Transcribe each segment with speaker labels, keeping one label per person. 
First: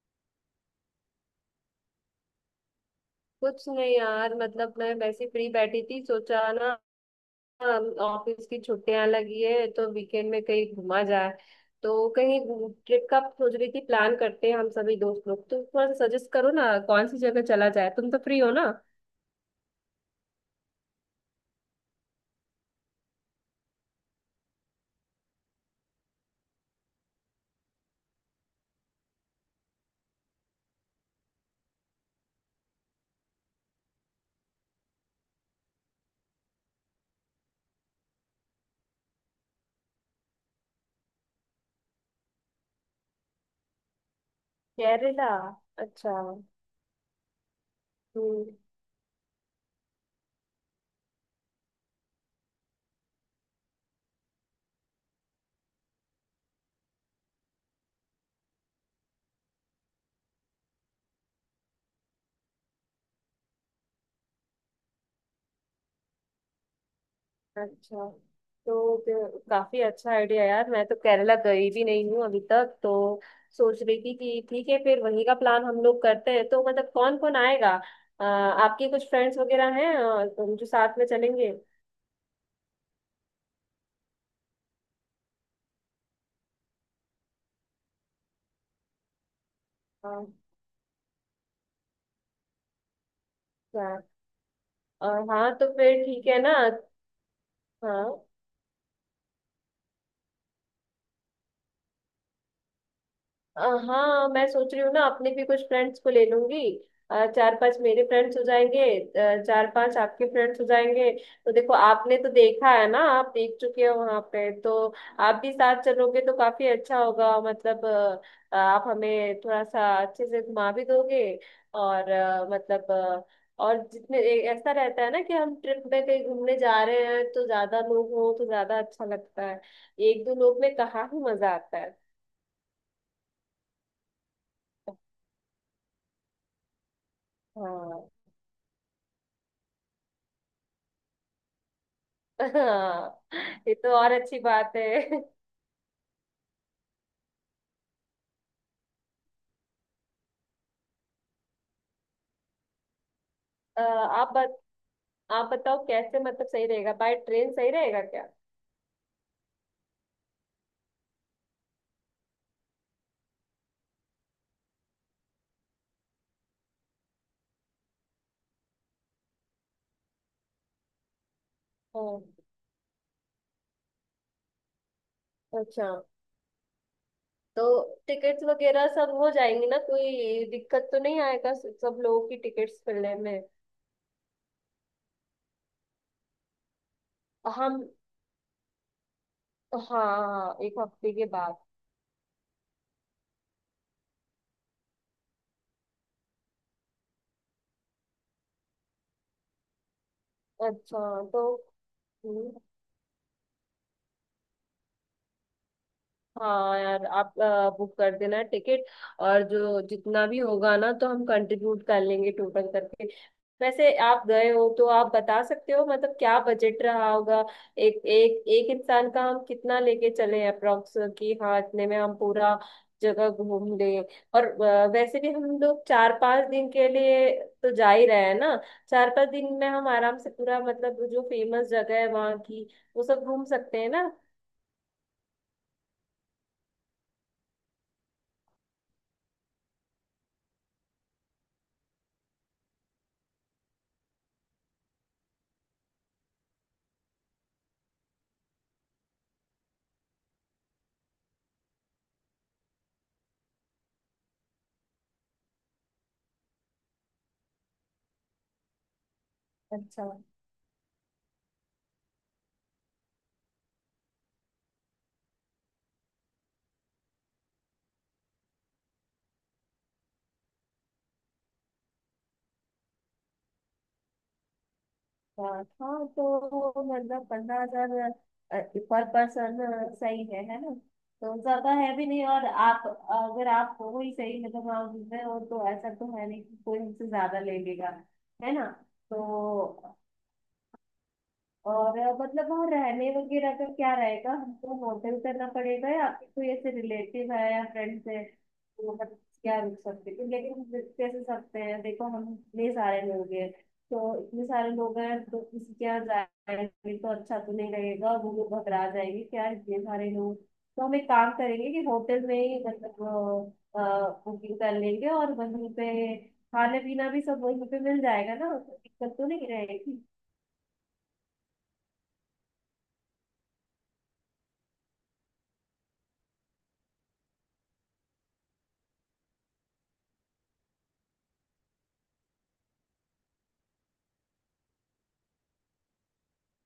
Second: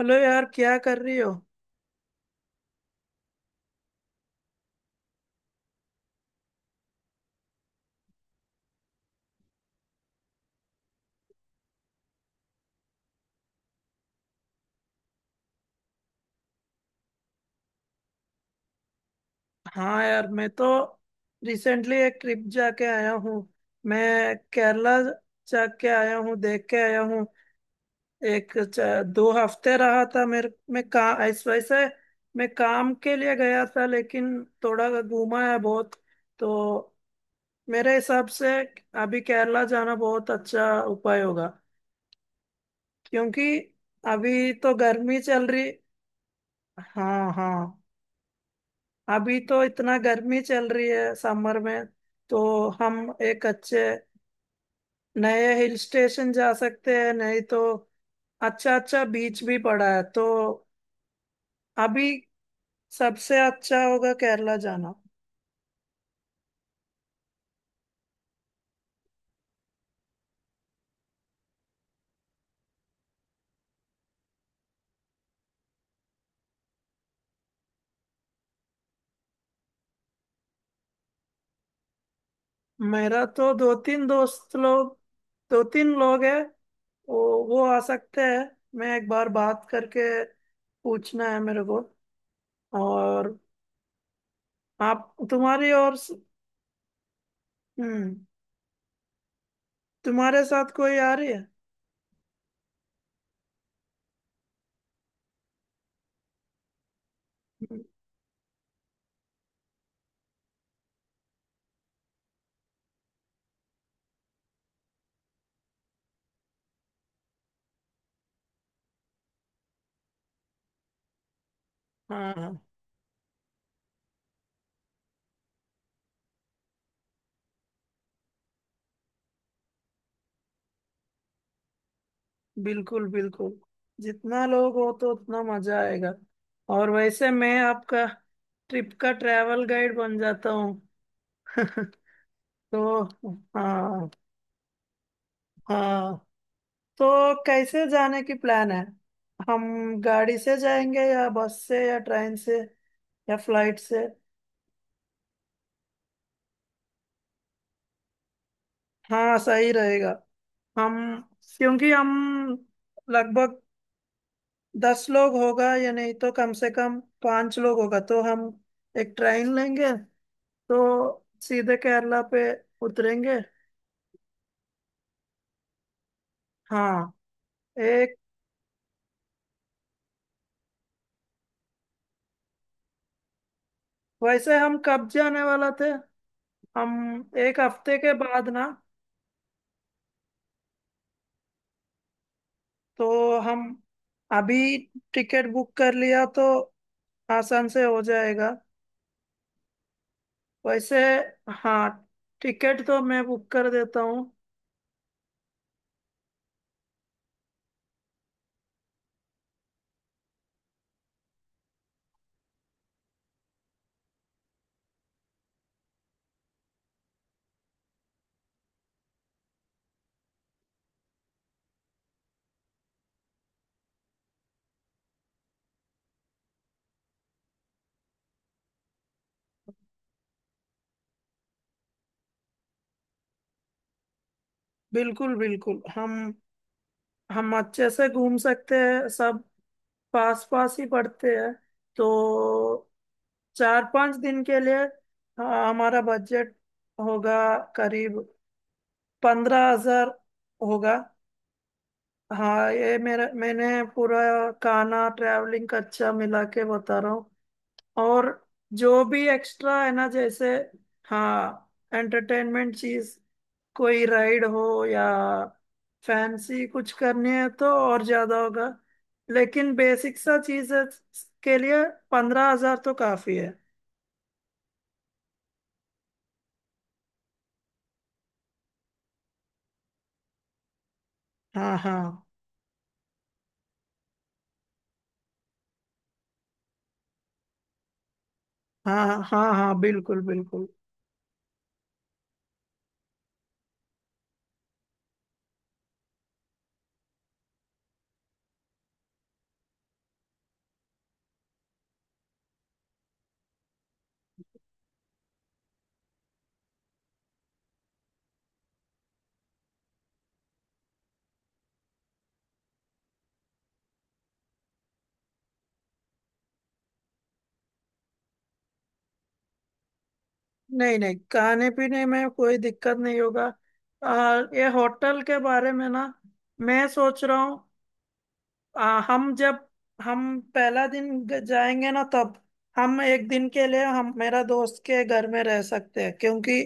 Speaker 1: Hello यार, क्या कर रही हो?
Speaker 2: कुछ नहीं यार, मतलब मैं वैसे फ्री बैठी थी, सोचा ना। ऑफिस की छुट्टियां लगी है तो वीकेंड में कहीं घूमा जाए, तो कहीं ट्रिप का सोच रही थी। प्लान करते हैं हम सभी दोस्त लोग, तो थोड़ा सा सजेस्ट करो ना कौन सी जगह चला जाए। तुम तो फ्री हो ना।
Speaker 1: हाँ यार, मैं तो रिसेंटली एक ट्रिप जाके आया हूँ। मैं केरला जाके आया हूँ, देख के आया हूँ। 2 हफ्ते रहा था मेरे, मैं का इस वजह से मैं काम के लिए गया था, लेकिन थोड़ा घूमा है बहुत। तो मेरे हिसाब से अभी केरला जाना बहुत अच्छा उपाय होगा, क्योंकि अभी तो गर्मी
Speaker 2: केरला,
Speaker 1: चल रही।
Speaker 2: अच्छा।
Speaker 1: हाँ, हाँ।
Speaker 2: हम्म।
Speaker 1: अभी तो इतना गर्मी चल रही है समर में, तो हम एक अच्छे नए हिल स्टेशन जा सकते हैं, नहीं तो अच्छा, अच्छा बीच भी पड़ा है, तो अभी सबसे अच्छा होगा केरला जाना।
Speaker 2: अच्छा, तो फिर काफी अच्छा आइडिया यार, मैं तो केरला गई भी नहीं हूँ अभी तक तो। सोच रही थी कि ठीक है, फिर वहीं का प्लान हम लोग करते हैं, तो मतलब कौन कौन आएगा। आपके कुछ फ्रेंड्स वगैरह हैं, जो साथ में चलेंगे।
Speaker 1: मेरा तो दो तीन लोग हैं। वो वो आ सकते हैं। मैं एक बार बात करके
Speaker 2: हाँ।
Speaker 1: पूछना है मेरे को, और
Speaker 2: हाँ।
Speaker 1: आप,
Speaker 2: हाँ, तो
Speaker 1: तुम्हारी और।
Speaker 2: फिर ठीक है ना। हाँ।
Speaker 1: हम्म। तुम्हारे साथ कोई आ रही है?
Speaker 2: अ, हाँ, मैं सोच रही हूँ ना, अपने भी कुछ फ्रेंड्स को ले लूंगी। चार पांच
Speaker 1: हम्म।
Speaker 2: मेरे फ्रेंड्स हो जाएंगे। चार पांच आपके फ्रेंड्स हो जाएंगे। तो देखो, आपने तो देखा है ना, आप देख चुके हो वहां पे, तो आप भी साथ चलोगे तो काफी अच्छा होगा मतलब। आप हमें थोड़ा सा अच्छे से घुमा भी दोगे। और
Speaker 1: हाँ,
Speaker 2: मतलब और ऐसा रहता है ना कि हम ट्रिप में कहीं घूमने जा रहे हैं, तो ज्यादा लोग हो तो ज्यादा अच्छा लगता है। एक दो लोग में कहाँ ही मजा आता है।
Speaker 1: बिल्कुल बिल्कुल। जितना लोग हो तो उतना मजा आएगा। और वैसे मैं
Speaker 2: हाँ।
Speaker 1: आपका ट्रिप का ट्रैवल गाइड बन जाता हूँ। तो
Speaker 2: हाँ, ये तो
Speaker 1: हाँ,
Speaker 2: और अच्छी बात है।
Speaker 1: हाँ। तो कैसे जाने की प्लान है? हम गाड़ी से जाएंगे या बस से या ट्रेन से या फ्लाइट
Speaker 2: अ,
Speaker 1: से?
Speaker 2: आप बत, आप बताओ कैसे मतलब सही रहेगा, बाय ट्रेन सही रहेगा क्या।
Speaker 1: हाँ, सही रहेगा। हम, क्योंकि हम लगभग 10 लोग होगा, या नहीं तो कम से कम पांच लोग होगा, तो हम एक ट्रेन लेंगे, तो सीधे केरला
Speaker 2: हम्म।
Speaker 1: पे उतरेंगे।
Speaker 2: अच्छा।
Speaker 1: हाँ,
Speaker 2: तो
Speaker 1: एक।
Speaker 2: टिकट्स वगैरह सब हो जाएंगी ना, कोई दिक्कत तो नहीं आएगा सब लोगों की टिकट्स मिलने में।
Speaker 1: वैसे हम कब जाने वाला थे? हम एक
Speaker 2: हम,
Speaker 1: हफ्ते के बाद ना।
Speaker 2: हाँ, एक हफ्ते के बाद।
Speaker 1: तो हम अभी टिकट बुक कर लिया तो आसान से हो जाएगा वैसे।
Speaker 2: अच्छा। तो
Speaker 1: हाँ,
Speaker 2: हम्म,
Speaker 1: टिकट तो मैं बुक कर देता हूँ।
Speaker 2: हाँ, यार आप बुक कर देना टिकट। और जो जितना भी होगा ना, तो हम कंट्रीब्यूट कर लेंगे टोटल करके। वैसे आप गए हो तो आप बता सकते हो मतलब क्या बजट रहा होगा। एक एक एक इंसान का हम कितना लेके चले अप्रोक्स, कि हाँ इतने में हम पूरा जगह घूम लें। और वैसे भी हम लोग चार पांच दिन के लिए तो जा ही रहे हैं ना। चार पांच दिन में हम आराम से पूरा मतलब जो फेमस जगह है वहाँ की, वो सब घूम सकते हैं ना।
Speaker 1: बिल्कुल बिल्कुल, हम अच्छे से घूम सकते हैं सब। पास पास ही पड़ते हैं। तो 4-5 दिन के लिए, हाँ, हमारा बजट होगा करीब 15,000 होगा। हाँ, ये मेरा मैंने पूरा खाना ट्रैवलिंग खर्चा मिला के बता रहा हूँ। और जो भी एक्स्ट्रा है
Speaker 2: अच्छा।
Speaker 1: ना, जैसे, हाँ, एंटरटेनमेंट चीज, कोई राइड हो या फैंसी कुछ करनी है तो और ज्यादा होगा। लेकिन बेसिक सा चीज के लिए 15,000 तो काफी है।
Speaker 2: हाँ, हाँ, तो मतलब 15,000 पर पर्सन सही है ना। तो ज्यादा
Speaker 1: हाँ,
Speaker 2: है भी
Speaker 1: हाँ,
Speaker 2: नहीं। और आप, अगर आप हो ही सही मतलब, आप में हो तो ऐसा तो है नहीं कि कोई हमसे ज्यादा ले लेगा, है ना।
Speaker 1: हाँ, हाँ,
Speaker 2: तो
Speaker 1: हाँ, हाँ, बिल्कुल बिल्कुल।
Speaker 2: और मतलब वहाँ रहने वगैरह का क्या रहेगा, हमको होटल करना पड़ेगा, या आपके कोई ऐसे रिलेटिव है या फ्रेंड्स है, तो मतलब क्या रुक सकते हैं। लेकिन हम रुक कैसे सकते हैं, देखो हम इतने सारे लोग हैं, तो इतने सारे लोग हैं तो किसी के यहाँ जाएंगे तो अच्छा तो नहीं रहेगा, वो लोग घबरा जाएंगे क्या इतने सारे लोग। तो हम एक काम करेंगे कि होटल में ही मतलब बुकिंग कर लेंगे, और वहीं पे खाना पीना भी सब वहीं पे मिल जाएगा ना, तो दिक्कत तो नहीं रहेगी।
Speaker 1: नहीं नहीं, खाने पीने में कोई दिक्कत नहीं होगा। ये होटल के बारे में ना, मैं सोच रहा हूँ। हम जब हम पहला दिन जाएंगे ना, तब हम एक दिन के लिए हम मेरा दोस्त के घर में रह सकते हैं, क्योंकि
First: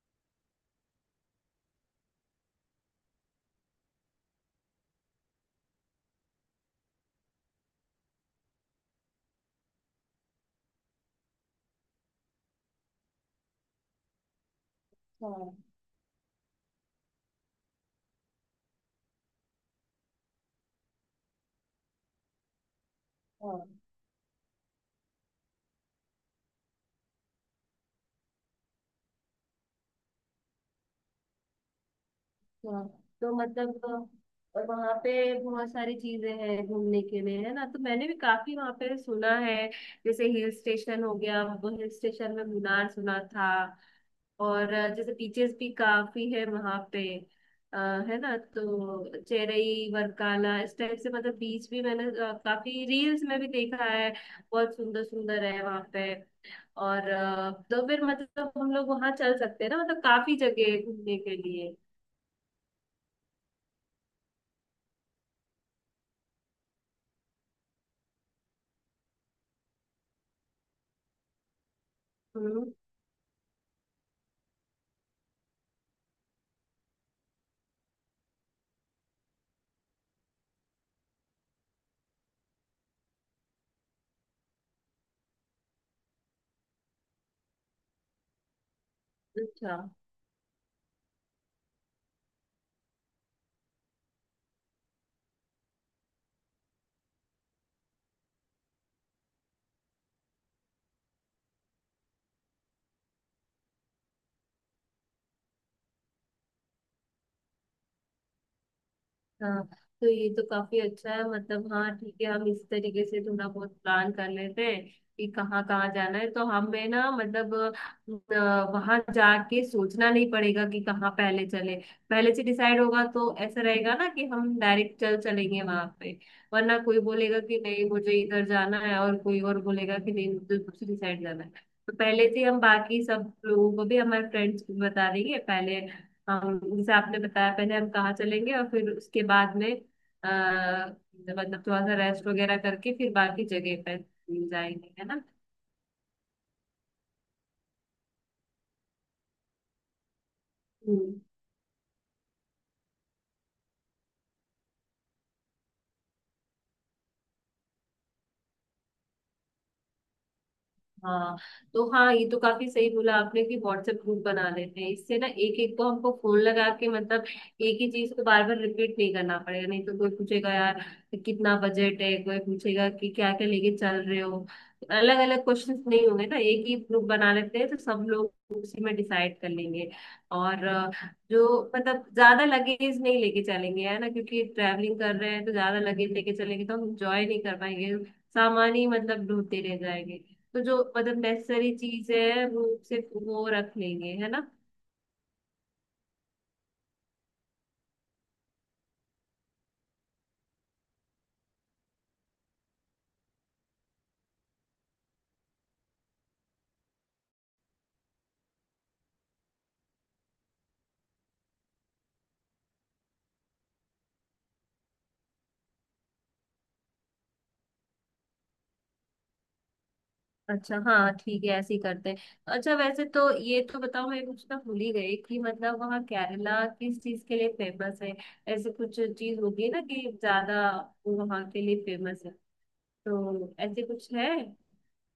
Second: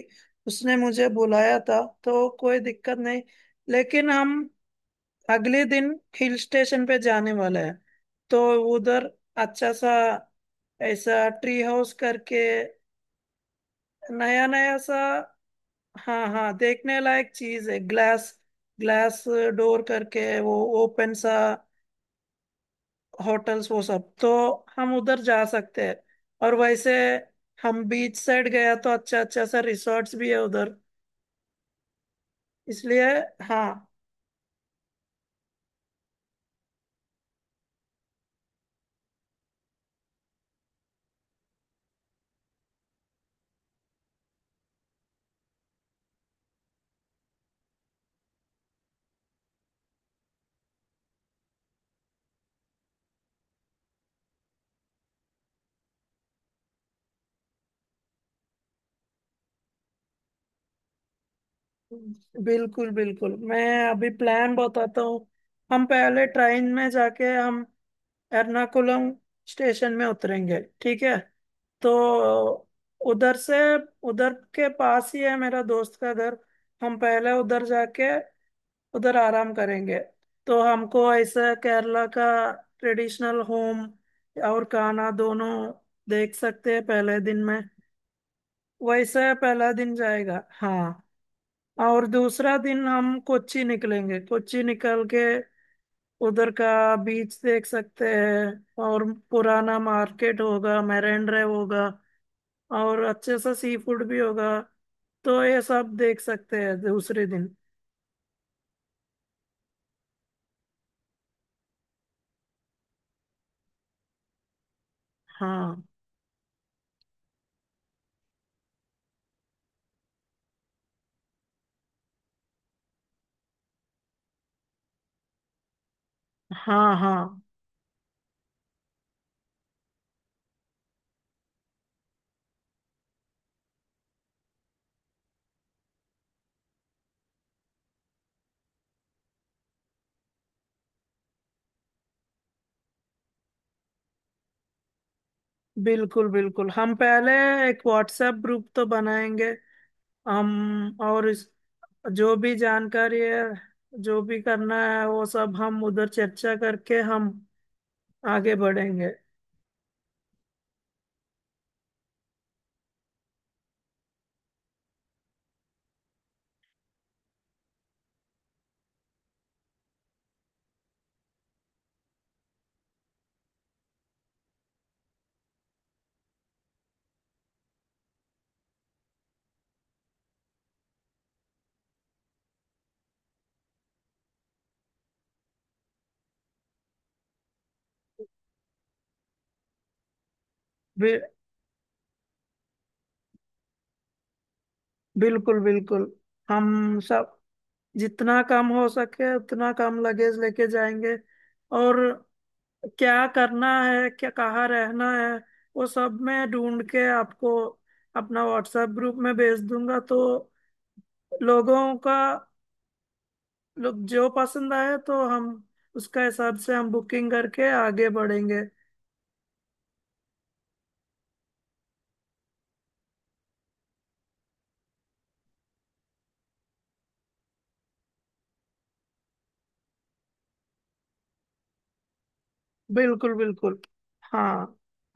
Speaker 1: उसने मुझे बुलाया था, तो कोई दिक्कत नहीं। लेकिन हम अगले दिन हिल स्टेशन पे जाने वाले हैं। तो उधर अच्छा सा, ऐसा ट्री हाउस करके, नया नया सा।
Speaker 2: हाँ,
Speaker 1: हाँ हाँ, देखने लायक चीज है। ग्लास ग्लास डोर करके वो ओपन सा
Speaker 2: हाँ,
Speaker 1: होटल्स, वो सब, तो हम उधर जा सकते हैं। और वैसे हम बीच साइड गया तो अच्छा अच्छा सा रिसोर्ट्स भी है उधर,
Speaker 2: हाँ।
Speaker 1: इसलिए।
Speaker 2: तो
Speaker 1: हाँ
Speaker 2: मतलब और वहाँ पे बहुत सारी चीजें हैं घूमने के लिए, है ना। तो मैंने भी काफी वहाँ पे सुना है। जैसे हिल स्टेशन हो गया, वो हिल स्टेशन में मुनार सुना था। और जैसे बीचेस भी काफी है वहाँ पे। अ, है ना, तो चेरई वरकाला इस टाइप से मतलब बीच भी मैंने काफी रील्स में भी देखा है। बहुत सुंदर सुंदर है वहाँ पे। और तो फिर मतलब हम लोग वहाँ चल सकते हैं ना, मतलब काफी जगह है घूमने के लिए।
Speaker 1: बिल्कुल बिल्कुल, मैं अभी प्लान बताता हूँ। हम पहले ट्रेन में जाके हम एर्नाकुलम स्टेशन में उतरेंगे, ठीक है। तो
Speaker 2: हम्म।
Speaker 1: उधर से, उधर के पास ही है मेरा दोस्त का घर। हम पहले उधर जाके उधर आराम करेंगे, तो हमको ऐसे केरला का ट्रेडिशनल होम और खाना दोनों देख सकते हैं पहले दिन में। वैसे पहला
Speaker 2: अच्छा,
Speaker 1: दिन जाएगा, हाँ। और दूसरा दिन हम कोच्चि निकलेंगे। कोच्चि निकल के उधर का बीच देख सकते हैं, और पुराना मार्केट होगा, मेरेंड्रे होगा, और अच्छे सा सी फूड भी होगा, तो ये सब देख सकते हैं दूसरे दिन।
Speaker 2: हाँ, तो ये तो काफी अच्छा है, मतलब हाँ ठीक है, हम इस तरीके से थोड़ा बहुत प्लान कर लेते हैं कि कहाँ
Speaker 1: हाँ
Speaker 2: कहाँ जाना है, तो हमें ना मतलब वहां जाके सोचना नहीं पड़ेगा कि कहाँ पहले चले। पहले से डिसाइड होगा तो ऐसा रहेगा ना कि हम डायरेक्ट चल चलेंगे वहां पे, वरना
Speaker 1: हाँ
Speaker 2: कोई बोलेगा
Speaker 1: हाँ,
Speaker 2: कि नहीं मुझे इधर जाना है, और कोई और बोलेगा कि नहीं मुझे दूसरी साइड जाना है। तो पहले से हम बाकी सब लोगों को भी, हमारे फ्रेंड्स को भी बता देंगे पहले। हम जैसे आपने बताया पहले हम कहाँ चलेंगे, और फिर उसके बाद में आ, मतलब थोड़ा सा रेस्ट वगैरह करके फिर बाकी जगह पर जाएंगे, है ना।
Speaker 1: बिल्कुल बिल्कुल। हम पहले एक व्हाट्सएप ग्रुप तो बनाएंगे, हम
Speaker 2: हम्म।
Speaker 1: और इस, जो भी जानकारी है, जो भी करना है, वो सब हम उधर चर्चा करके हम आगे बढ़ेंगे।
Speaker 2: हाँ, तो हाँ, ये तो काफी सही बोला आपने कि व्हाट्सएप ग्रुप बना लेते हैं, इससे ना एक एक को हमको फोन लगा के मतलब एक ही चीज को बार बार रिपीट नहीं करना पड़ेगा, नहीं तो कोई पूछेगा यार कितना बजट है, कोई पूछेगा कि क्या क्या लेके चल रहे हो। अलग अलग क्वेश्चंस नहीं होंगे ना, एक ही ग्रुप बना लेते हैं तो सब लोग उसी में डिसाइड कर लेंगे। और जो मतलब ज्यादा लगेज नहीं लेके चलेंगे है ना, क्योंकि ट्रैवलिंग कर रहे हैं तो ज्यादा लगेज लेके चलेंगे तो हम इंजॉय नहीं कर पाएंगे, सामान ही मतलब ढूंढते रह जाएंगे। तो जो
Speaker 1: बि,
Speaker 2: मतलब नेसेसरी चीज है वो सिर्फ वो रख लेंगे, है ना।
Speaker 1: बिल्कुल बिल्कुल, हम सब जितना कम हो सके उतना कम लगेज लेके जाएंगे। और क्या करना है, क्या कहाँ रहना है, वो सब मैं ढूंढ के आपको अपना व्हाट्सएप ग्रुप में भेज दूंगा, तो लोगों का लोग जो पसंद आए तो हम उसका हिसाब से हम बुकिंग करके आगे बढ़ेंगे।
Speaker 2: अच्छा, हाँ ठीक है, ऐसे ही करते हैं। अच्छा वैसे तो ये तो बताओ, मैं कुछ ना भूल ही गई, कि मतलब वहाँ केरला किस चीज के लिए फेमस है। ऐसे कुछ चीज होगी ना कि ज्यादा वो वहाँ के लिए फेमस है,
Speaker 1: बिल्कुल
Speaker 2: तो
Speaker 1: बिल्कुल।
Speaker 2: ऐसे कुछ है।
Speaker 1: हाँ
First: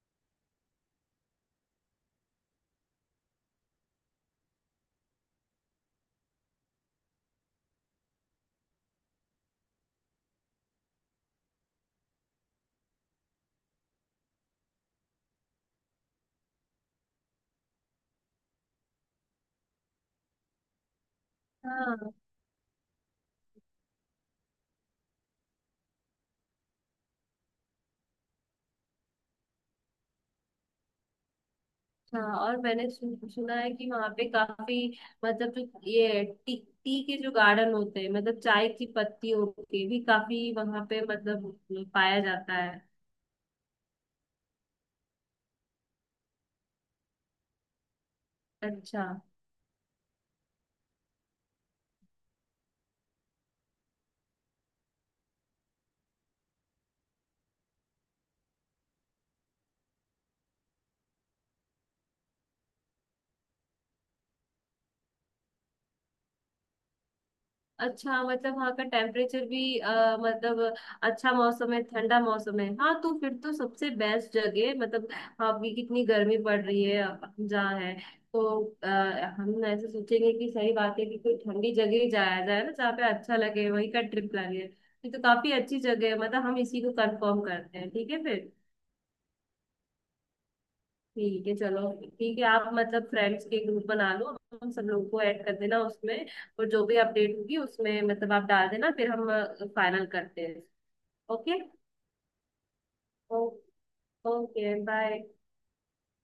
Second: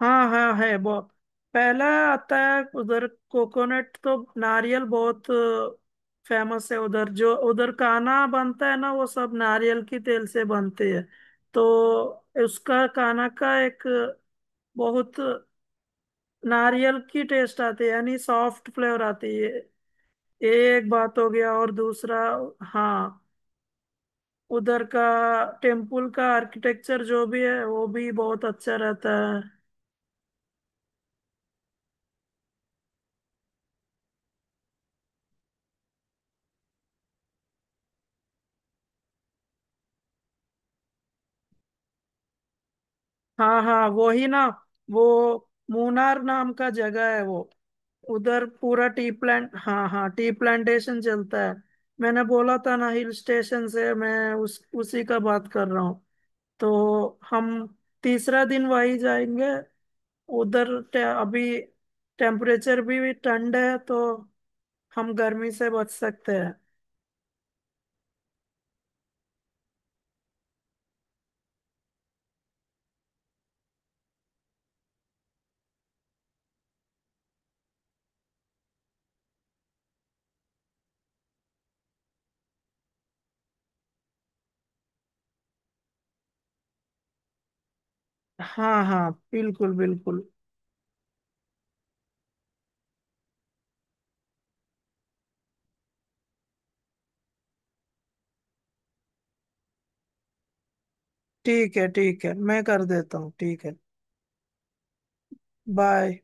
Speaker 1: हाँ हाँ, है बहुत। पहला आता है उधर कोकोनट, तो नारियल बहुत फेमस है उधर। जो उधर काना बनता है ना, वो सब नारियल की तेल से बनते हैं, तो उसका काना का एक बहुत नारियल की टेस्ट आती है, यानी सॉफ्ट फ्लेवर आती है। ये एक बात हो गया, और
Speaker 2: हाँ।
Speaker 1: दूसरा, हाँ, उधर का टेम्पल का आर्किटेक्चर जो भी है वो भी बहुत अच्छा रहता है।
Speaker 2: अच्छा, और मैंने सुना है कि वहाँ पे काफी मतलब जो ये टी टी के जो गार्डन होते हैं, मतलब चाय की पत्तियों के भी काफी वहाँ पे मतलब पाया जाता है।
Speaker 1: हाँ हाँ, वो ही ना। वो मूनार नाम का जगह है, वो उधर पूरा
Speaker 2: अच्छा।
Speaker 1: टी प्लांट, हाँ हाँ, टी प्लांटेशन चलता है। मैंने बोला था ना हिल स्टेशन से, मैं उस उसी का बात कर रहा हूँ। तो हम तीसरा दिन वही जाएंगे उधर। अभी टेम्परेचर भी ठंड है, तो हम गर्मी से बच सकते हैं।
Speaker 2: अच्छा, मतलब वहाँ का टेम्परेचर भी मतलब अच्छा मौसम है, ठंडा मौसम है। हाँ, तो फिर तो सबसे बेस्ट जगह है। मतलब अभी कितनी गर्मी पड़ रही है हम जहाँ है, तो अ, हम ऐसे सोचेंगे कि सही बात है कि कोई ठंडी जगह ही जाया जाए ना, जहाँ पे अच्छा लगे वहीं का ट्रिप प्लान है। ये तो काफी अच्छी जगह है, मतलब हम इसी को कंफर्म करते हैं, ठीक है फिर।
Speaker 1: हाँ हाँ, बिल्कुल बिल्कुल।
Speaker 2: ठीक है चलो। ठीक है, आप मतलब फ्रेंड्स के ग्रुप बना लो, हम सब लोगों को ऐड कर देना उसमें, और जो भी अपडेट होगी उसमें मतलब आप डाल देना, फिर हम फाइनल करते हैं। ओके।
Speaker 1: ठीक है ठीक है, मैं कर देता हूँ।
Speaker 2: ओ,
Speaker 1: ठीक है,
Speaker 2: ओके, बाय।
Speaker 1: बाय।